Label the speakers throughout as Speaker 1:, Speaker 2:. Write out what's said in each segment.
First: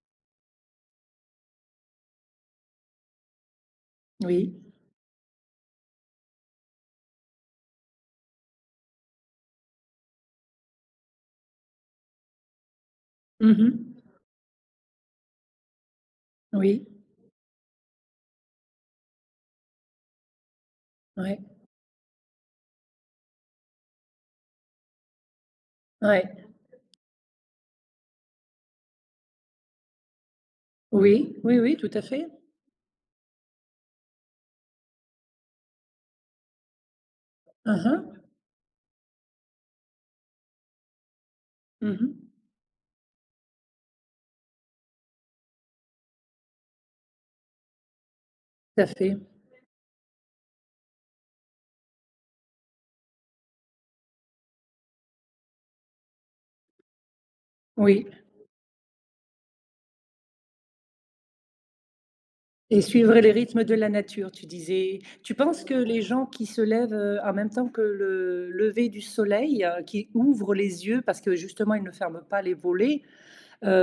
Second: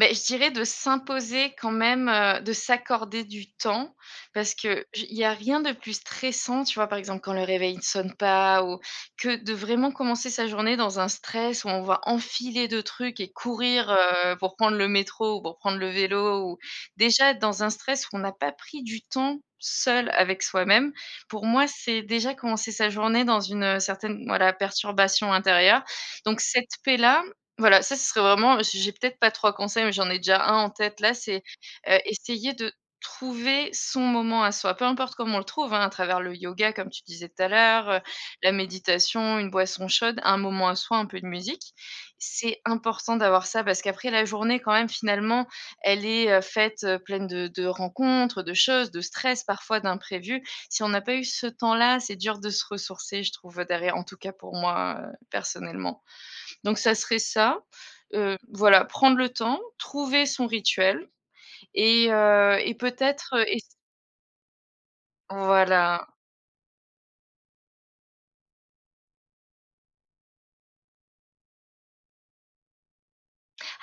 Speaker 1: Beh, je dirais de s'imposer quand même, heu de s'accorder du temps. Parce
Speaker 2: Oui.
Speaker 1: que je il y a rien de plus stressant, tu vois par exemple quand le réveil ne sonne pas ou que de vraiment commencer sa journée dans un stress où on va enfiler 2 trucs et
Speaker 2: Mmh
Speaker 1: courir,
Speaker 2: mh.
Speaker 1: heu, pour prendre le métro ou pour prendre le vélo. Ou
Speaker 2: Oui.
Speaker 1: déjà dans un stress où on n'a pas pris du temps seul avec soi-même,
Speaker 2: Ouais.
Speaker 1: pour moi c'est déjà commencer sa journée dans une, heu, certaine voilà, perturbation intérieure.
Speaker 2: Ouais.
Speaker 1: Donc cette paix là, voilà ça ce serait vraiment, j'ai j'ai peut-être pas 3 conseils mais j'en ai déjà 1 en tête là.
Speaker 2: Oui,
Speaker 1: C'est,
Speaker 2: oui oui, tout
Speaker 1: heu,
Speaker 2: à fait.
Speaker 1: essayer de trouver son moment à soi, peu importe comment on le trouve, hein. À travers le yoga comme tu disais tout à
Speaker 2: Mmh
Speaker 1: l'heure, heu,
Speaker 2: mh.
Speaker 1: la méditation, une boisson chaude, un moment à soi, un peu de musique.
Speaker 2: Mmh mh.
Speaker 1: C'est important d'avoir ça parce qu'après, la journée quand même finalement, elle est, heu, faite, heu pleine de de rencontres, de
Speaker 2: Tout à
Speaker 1: choses, de
Speaker 2: fait.
Speaker 1: stress, parfois d'imprévus. Si on n'a pas eu ce temps-là, c'est dur de se ressourcer je trouve, heu, derrière. En tout cas pour moi, heu, personnellement donc ça serait ça.
Speaker 2: Oui.
Speaker 1: Heu, voilà prendre le temps, trouver son rituel et heu, et
Speaker 2: Et suivre
Speaker 1: peut-être,
Speaker 2: les
Speaker 1: heu,
Speaker 2: rythmes
Speaker 1: ess
Speaker 2: de la nature, tu disais. Tu penses que les
Speaker 1: Voila.
Speaker 2: gens qui se lèvent, heu, en même temps que le lever du soleil, heu, qui ouvrent les yeux parce que justement ils ne ferment pas les volets,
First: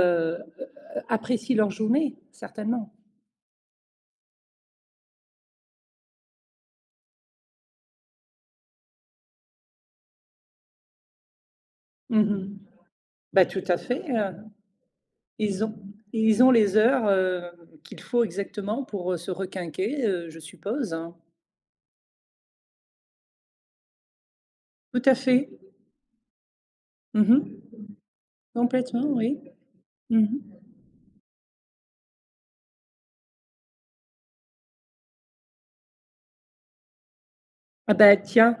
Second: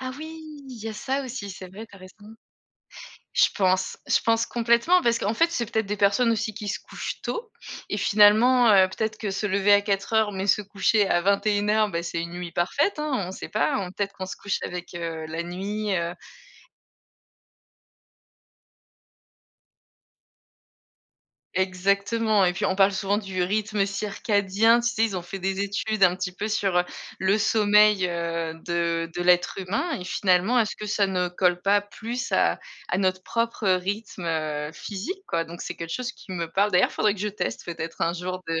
Speaker 1: Ah oui!
Speaker 2: heu,
Speaker 1: il y a ça aussi.
Speaker 2: apprécient
Speaker 1: C'est
Speaker 2: leur
Speaker 1: vrai, tu as
Speaker 2: journée?
Speaker 1: raison.
Speaker 2: Certainement.
Speaker 1: Je pense je pense complètement. Parce qu'en fait, c'est peut-être des personnes aussi qui se couchent tôt et finalement, heu, peut-être que se lever à 04:00, mais se coucher à 21:00, bah,
Speaker 2: Mmh
Speaker 1: c'est une
Speaker 2: mh.
Speaker 1: nuit parfaite, hein. On
Speaker 2: Bah,
Speaker 1: sais
Speaker 2: tout
Speaker 1: pas,
Speaker 2: à fait,
Speaker 1: peut-être qu'on
Speaker 2: heu,
Speaker 1: se couche avec, heu, la
Speaker 2: ils ont
Speaker 1: nuit, heu
Speaker 2: ils ont les heures, heu, qu'il faut exactement pour, heu, se requinquer, heu, je suppose, hein.
Speaker 1: Exactement et puis on parle souvent du rythme circadien, tu
Speaker 2: Tout
Speaker 1: sais?
Speaker 2: à
Speaker 1: Ils ont fait
Speaker 2: fait.
Speaker 1: des études un petit peu sur, heu,
Speaker 2: Mmh
Speaker 1: le
Speaker 2: mh.
Speaker 1: sommeil, heu,
Speaker 2: Complètement
Speaker 1: de de
Speaker 2: oui,
Speaker 1: l'être humain et
Speaker 2: mmh mh.
Speaker 1: finalement est-ce que ça ne colle pas plus à à notre propre rythme, heu, physique quoi, donc c'est quelque chose qui me parle. D'ailleurs faudrait que je teste
Speaker 2: Ah
Speaker 1: peut-être un
Speaker 2: bah
Speaker 1: jour
Speaker 2: tiens,
Speaker 1: de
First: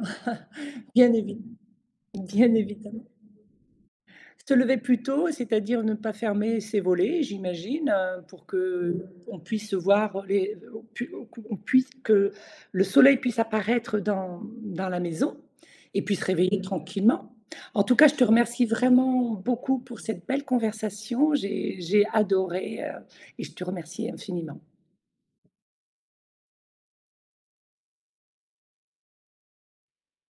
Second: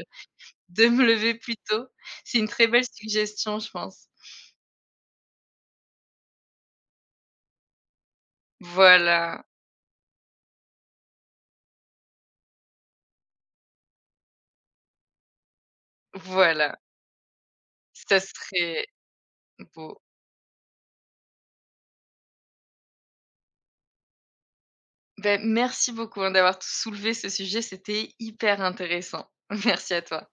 Speaker 1: de me
Speaker 2: bien
Speaker 1: lever
Speaker 2: évide
Speaker 1: plus tôt, c'est une
Speaker 2: bien
Speaker 1: très belle
Speaker 2: évidement.
Speaker 1: suggestion je pense.
Speaker 2: Se lever plus tôt, c'est-à-dire ne pas fermer ses volets, j'imagine, heu, pour qu'on
Speaker 1: Voilà.
Speaker 2: puisse, heu, voir, heu, les on pu on c on puisse que le soleil puisse apparaître, heu, dans dans la maison et puis se réveiller
Speaker 1: Voilà.
Speaker 2: tranquillement. En tout cas, je
Speaker 1: Ça
Speaker 2: te remercie
Speaker 1: serait
Speaker 2: vraiment beaucoup pour
Speaker 1: beau.
Speaker 2: cette belle conversation. J'ai j'ai adoré, heu et je te remercie infiniment.
Speaker 1: Beh, merci beaucoup hein, d'avoir t soulevé ce sujet, c'était hyper intéressant. Merci à toi.